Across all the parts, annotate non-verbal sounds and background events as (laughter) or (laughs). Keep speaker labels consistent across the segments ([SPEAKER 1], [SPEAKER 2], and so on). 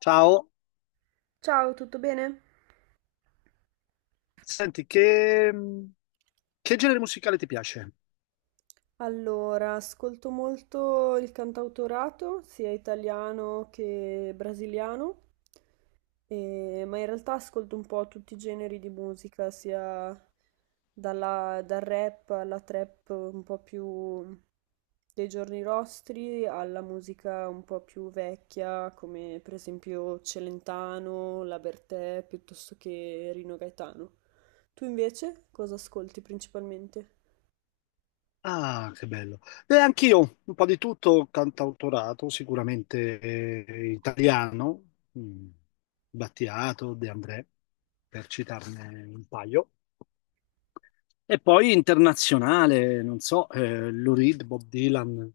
[SPEAKER 1] Ciao,
[SPEAKER 2] Ciao, tutto bene?
[SPEAKER 1] senti, che genere musicale ti piace?
[SPEAKER 2] Allora, ascolto molto il cantautorato, sia italiano che brasiliano, ma in realtà ascolto un po' tutti i generi di musica, sia dal rap alla trap un po' più dei giorni nostri, alla musica un po' più vecchia, come per esempio Celentano, La Bertè, piuttosto che Rino Gaetano. Tu invece cosa ascolti principalmente?
[SPEAKER 1] Ah, che bello. E anch'io, un po' di tutto, cantautorato, sicuramente italiano, mm, Battiato, De André, per citarne un paio. E poi internazionale, non so, Lou Reed, Bob Dylan,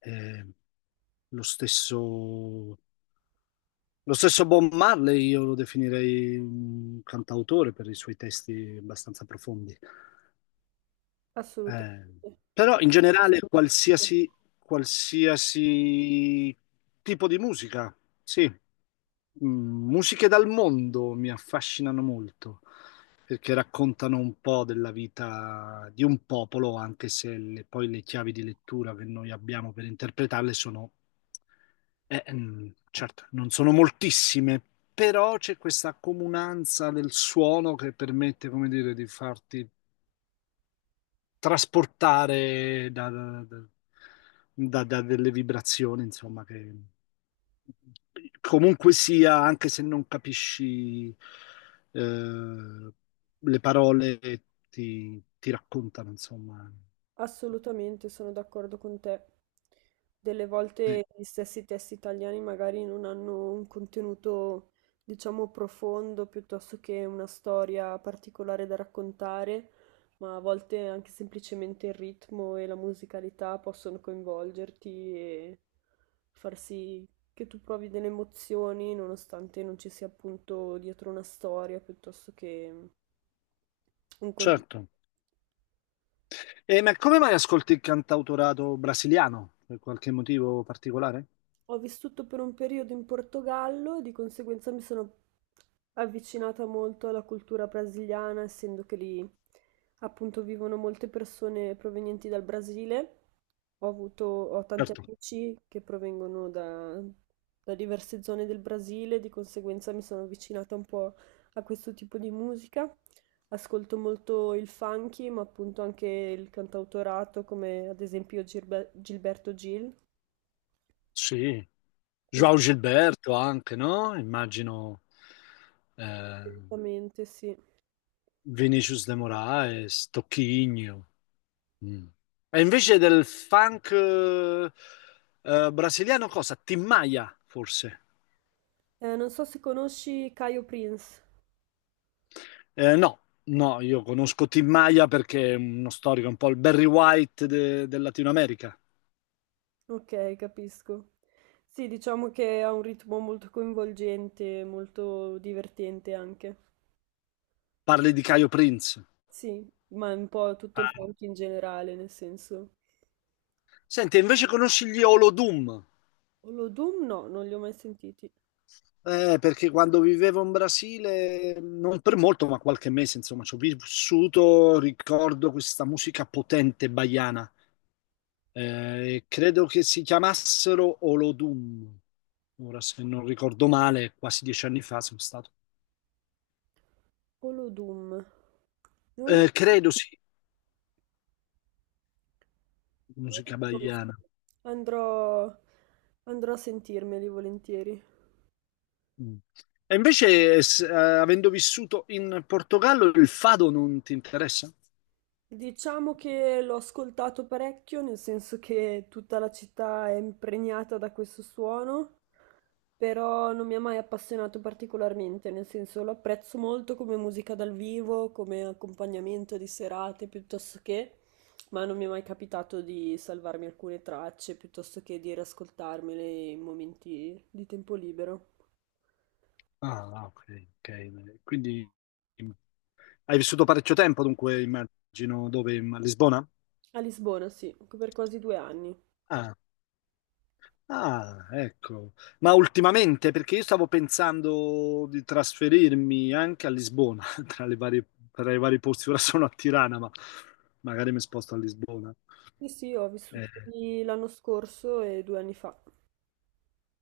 [SPEAKER 1] eh, lo stesso, lo stesso Bob Marley, io lo definirei un cantautore per i suoi testi abbastanza profondi.
[SPEAKER 2] Assolutamente,
[SPEAKER 1] Eh, però in generale qualsiasi tipo di musica, sì. Musiche dal mondo mi affascinano molto perché raccontano un po' della vita di un popolo, anche se poi le chiavi di lettura che noi abbiamo per interpretarle sono, certo, non sono moltissime, però c'è questa comunanza del suono che permette, come dire, di farti trasportare da delle vibrazioni, insomma, che comunque sia, anche se non capisci eh, le parole, ti raccontano, insomma.
[SPEAKER 2] assolutamente sono d'accordo con te. Delle
[SPEAKER 1] Sì,
[SPEAKER 2] volte gli stessi testi italiani magari non hanno un contenuto, diciamo, profondo piuttosto che una storia particolare da raccontare, ma a volte anche semplicemente il ritmo e la musicalità possono coinvolgerti e far sì che tu provi delle emozioni nonostante non ci sia appunto dietro una storia piuttosto che un contenuto.
[SPEAKER 1] certo. E ma come mai ascolti il cantautorato brasiliano? Per qualche motivo particolare?
[SPEAKER 2] Ho vissuto per un periodo in Portogallo, di conseguenza mi sono avvicinata molto alla cultura brasiliana, essendo che lì appunto vivono molte persone provenienti dal Brasile. Ho avuto, ho tanti
[SPEAKER 1] Certo,
[SPEAKER 2] amici che provengono da, da diverse zone del Brasile, di conseguenza mi sono avvicinata un po' a questo tipo di musica. Ascolto molto il funky, ma appunto anche il cantautorato, come ad esempio Gilberto Gil.
[SPEAKER 1] sì. João Gilberto anche, no? Immagino. eh,
[SPEAKER 2] Assolutamente, sì.
[SPEAKER 1] Vinicius de Moraes, Tocchigno. Mm. E invece del funk brasiliano cosa? Tim Maia, forse?
[SPEAKER 2] Non so se conosci Caio Prince.
[SPEAKER 1] No, no, io conosco Tim Maia perché è uno storico, un po' il Barry White del Latino America.
[SPEAKER 2] Ok, capisco. Sì, diciamo che ha un ritmo molto coinvolgente, molto divertente anche.
[SPEAKER 1] Parli di Caio Prince.
[SPEAKER 2] Sì, ma un po' tutto il
[SPEAKER 1] Ah,
[SPEAKER 2] funk in generale, nel senso.
[SPEAKER 1] senti, invece conosci gli Olodum?
[SPEAKER 2] Olodum no, non li ho mai sentiti.
[SPEAKER 1] Perché quando vivevo in Brasile, non per molto, ma qualche mese, insomma, ci ho vissuto, ricordo questa musica potente baiana. Credo che si chiamassero Olodum. Ora, se non ricordo male, quasi 10 anni fa sono stato.
[SPEAKER 2] Olodum, non li,
[SPEAKER 1] Credo sì,
[SPEAKER 2] non li
[SPEAKER 1] musica
[SPEAKER 2] conosco.
[SPEAKER 1] baiana.
[SPEAKER 2] Andrò, andrò a sentirmeli volentieri.
[SPEAKER 1] Mm. E invece, avendo vissuto in Portogallo, il fado non ti interessa?
[SPEAKER 2] Diciamo che l'ho ascoltato parecchio, nel senso che tutta la città è impregnata da questo suono però non mi ha mai appassionato particolarmente, nel senso lo apprezzo molto come musica dal vivo, come accompagnamento di serate piuttosto che, ma non mi è mai capitato di salvarmi alcune tracce piuttosto che di riascoltarmele in momenti di tempo libero.
[SPEAKER 1] Ah, ok, ok. Quindi mm, hai vissuto parecchio tempo, dunque immagino dove? A Lisbona?
[SPEAKER 2] A Lisbona, sì, per quasi 2 anni.
[SPEAKER 1] Ah, ah, ecco. Ma ultimamente, perché io stavo pensando di trasferirmi anche a Lisbona, (laughs) tra le varie, tra i vari posti, ora sono a Tirana, ma magari mi sposto a Lisbona.
[SPEAKER 2] Sì, sì, ho
[SPEAKER 1] Eh,
[SPEAKER 2] vissuto lì l'anno scorso e 2 anni fa.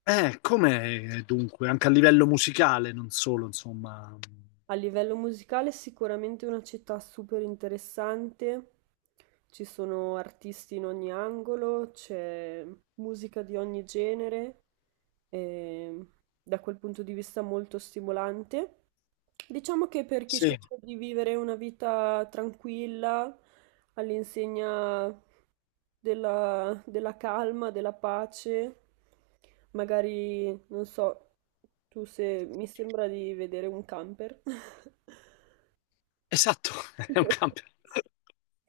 [SPEAKER 1] com'è dunque, anche a livello musicale, non solo, insomma.
[SPEAKER 2] A livello musicale è sicuramente una città super interessante, ci sono artisti in ogni angolo, c'è musica di ogni genere, e da quel punto di vista molto stimolante. Diciamo che per chi
[SPEAKER 1] Sì,
[SPEAKER 2] sceglie di vivere una vita tranquilla, all'insegna della calma, della pace, magari, non so, tu se mi sembra di vedere un camper. (laughs)
[SPEAKER 1] esatto, (laughs) è un cambio.
[SPEAKER 2] (laughs)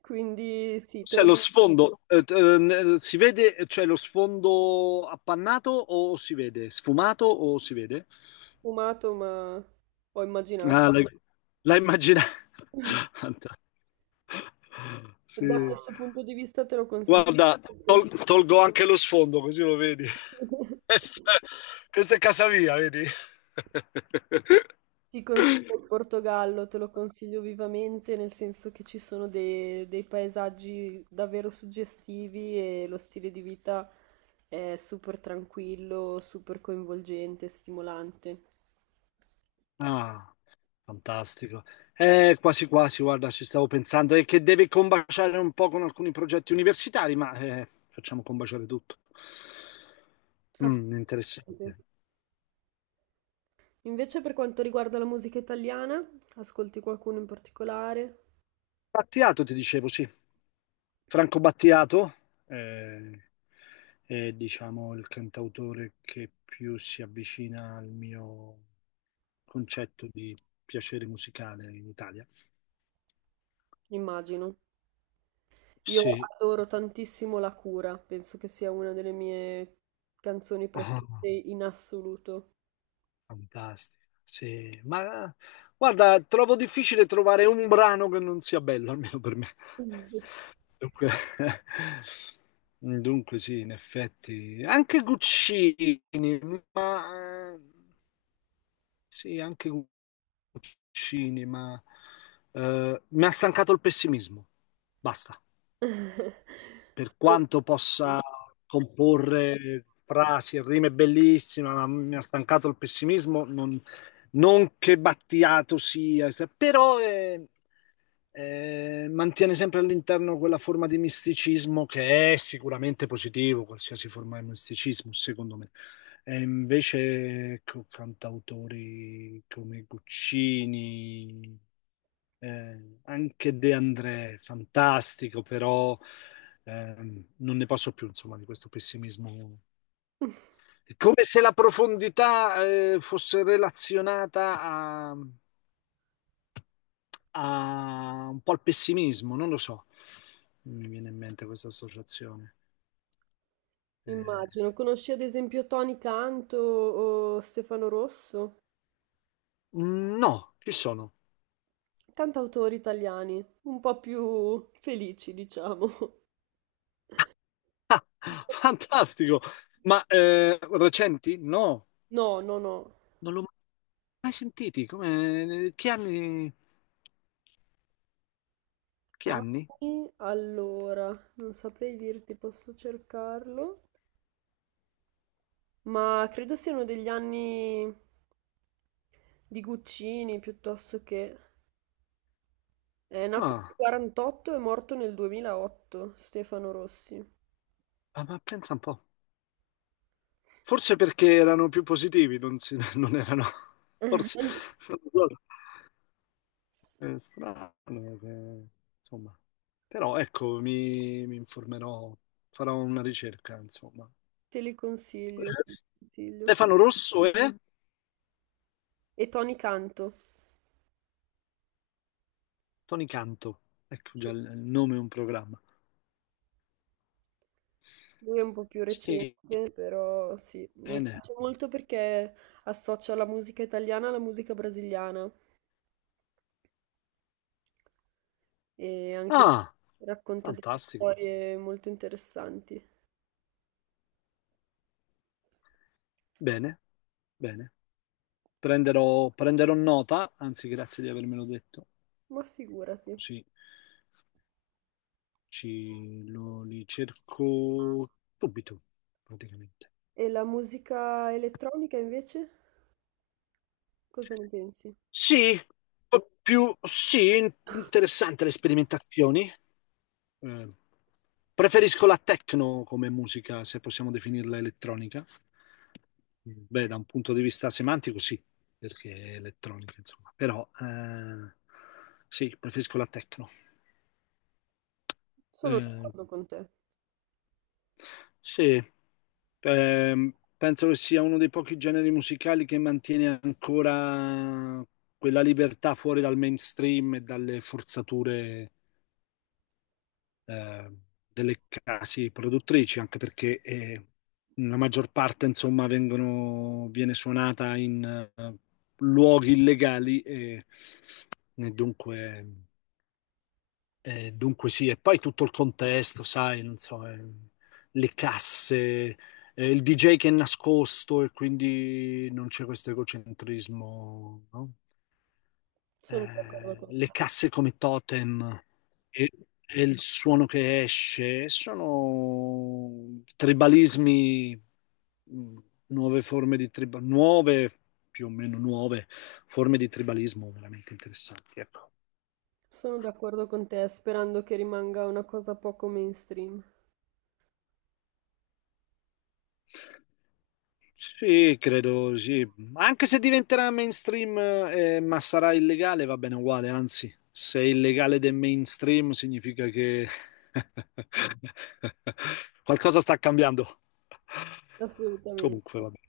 [SPEAKER 2] Quindi sì, te
[SPEAKER 1] Cioè,
[SPEAKER 2] l'ho
[SPEAKER 1] lo sfondo, si vede, cioè lo sfondo appannato o si vede? Sfumato o si vede?
[SPEAKER 2] fumato, ma ho immaginato.
[SPEAKER 1] Ah, l'hai immaginato? (laughs)
[SPEAKER 2] Da
[SPEAKER 1] Sì.
[SPEAKER 2] questo punto di vista te lo consiglio.
[SPEAKER 1] Guarda,
[SPEAKER 2] Molto.
[SPEAKER 1] tolgo anche lo sfondo così lo vedi. (laughs)
[SPEAKER 2] (laughs)
[SPEAKER 1] Questa, questa è casa mia, vedi?
[SPEAKER 2] Ti consiglio
[SPEAKER 1] (laughs)
[SPEAKER 2] il Portogallo, te lo consiglio vivamente, nel senso che ci sono dei paesaggi davvero suggestivi e lo stile di vita è super tranquillo, super coinvolgente, stimolante.
[SPEAKER 1] Ah, fantastico. Quasi quasi, guarda, ci stavo pensando. È che deve combaciare un po' con alcuni progetti universitari, ma facciamo combaciare tutto. Mm, interessante.
[SPEAKER 2] Assolutamente. Invece per quanto riguarda la musica italiana, ascolti qualcuno in particolare?
[SPEAKER 1] Battiato, ti dicevo, sì. Franco Battiato eh, è, diciamo, il cantautore che più si avvicina al mio concetto di piacere musicale in Italia.
[SPEAKER 2] Immagino. Io
[SPEAKER 1] Sì,
[SPEAKER 2] adoro tantissimo La cura, penso che sia una delle mie canzoni preferite
[SPEAKER 1] ah,
[SPEAKER 2] in assoluto.
[SPEAKER 1] fantastico. Sì, ma guarda, trovo difficile trovare un brano che non sia bello, almeno per me.
[SPEAKER 2] (laughs)
[SPEAKER 1] Dunque, (laughs) dunque sì, in effetti, anche Guccini, ma sì, anche cinema. Mi ha stancato il pessimismo. Basta. Per
[SPEAKER 2] Sono-
[SPEAKER 1] quanto possa comporre frasi e rime bellissime, ma mi ha stancato il pessimismo. Non che Battiato sia, però mantiene sempre all'interno quella forma di misticismo che è sicuramente positivo, qualsiasi forma di misticismo, secondo me. E invece, ecco, cantautori come Guccini. Anche De André, fantastico, però non ne posso più, insomma, di questo pessimismo. È come se la profondità fosse relazionata a un po' al pessimismo, non lo so. Mi viene in mente questa associazione. Eh,
[SPEAKER 2] Immagino. Conosci ad esempio Tony Canto o Stefano Rosso?
[SPEAKER 1] no, chi sono?
[SPEAKER 2] Cantautori italiani, un po' più felici, diciamo.
[SPEAKER 1] (laughs)
[SPEAKER 2] Un
[SPEAKER 1] Ah,
[SPEAKER 2] po' più-
[SPEAKER 1] fantastico! Ma recenti? No,
[SPEAKER 2] No, no, no.
[SPEAKER 1] non l'ho mai sentiti. Come? Che anni? Che anni?
[SPEAKER 2] Anni, allora, non saprei dirti, posso cercarlo, ma credo siano degli anni di Guccini piuttosto che... È nato
[SPEAKER 1] Ah.
[SPEAKER 2] nel 48 e morto nel 2008, Stefano Rossi.
[SPEAKER 1] Ah, ma pensa un po'. Forse perché erano più positivi, non, si- (laughs) non erano. Forse.
[SPEAKER 2] (laughs)
[SPEAKER 1] Non lo so. È strano, che- insomma. Però ecco, mi informerò, farò una ricerca, insomma.
[SPEAKER 2] Te li consiglio,
[SPEAKER 1] Eh,
[SPEAKER 2] te li consiglio.
[SPEAKER 1] Stefano Rosso e
[SPEAKER 2] E Tony Canto.
[SPEAKER 1] Tony Canto. Ecco
[SPEAKER 2] Sì,
[SPEAKER 1] già il nome è un programma.
[SPEAKER 2] lui è un po' più
[SPEAKER 1] Sì,
[SPEAKER 2] recente, però sì, mi
[SPEAKER 1] bene.
[SPEAKER 2] piace molto perché associa la musica italiana alla musica brasiliana e anche
[SPEAKER 1] Ah,
[SPEAKER 2] lui racconta delle
[SPEAKER 1] fantastico.
[SPEAKER 2] storie molto interessanti.
[SPEAKER 1] Bene, bene. Prenderò nota, anzi, grazie di avermelo detto.
[SPEAKER 2] Ma figurati.
[SPEAKER 1] Così. Li cerco subito, praticamente.
[SPEAKER 2] E la musica elettronica invece? Cosa ne pensi?
[SPEAKER 1] Sì, un po' più sì, interessante le sperimentazioni. Eh, Preferisco la techno come musica, se possiamo definirla elettronica. Beh, da un punto di vista semantico sì, perché è elettronica, insomma. Però sì, preferisco la techno.
[SPEAKER 2] Sono
[SPEAKER 1] Eh,
[SPEAKER 2] d'accordo con te.
[SPEAKER 1] Sì, penso che sia uno dei pochi generi musicali che mantiene ancora quella libertà fuori dal mainstream e dalle forzature, eh, delle case produttrici, anche perché la maggior parte, insomma, vengono, viene suonata in luoghi illegali e dunque. Dunque sì, e poi tutto il contesto, sai, non so, le casse, il DJ che è nascosto e quindi non c'è questo egocentrismo, no?
[SPEAKER 2] Sono d'accordo
[SPEAKER 1] Eh,
[SPEAKER 2] con te.
[SPEAKER 1] le casse come totem e, e il suono che esce, sono tribalismi, mh, nuove forme di tribalismo, nuove, più o meno nuove forme di tribalismo veramente interessanti, ecco.
[SPEAKER 2] Sono d'accordo con te, sperando che rimanga una cosa poco mainstream.
[SPEAKER 1] Sì, credo sì. Anche se diventerà mainstream, ma sarà illegale, va bene uguale. Anzi, se è illegale del mainstream significa che (laughs) qualcosa sta cambiando.
[SPEAKER 2] Assolutamente.
[SPEAKER 1] Comunque, va bene.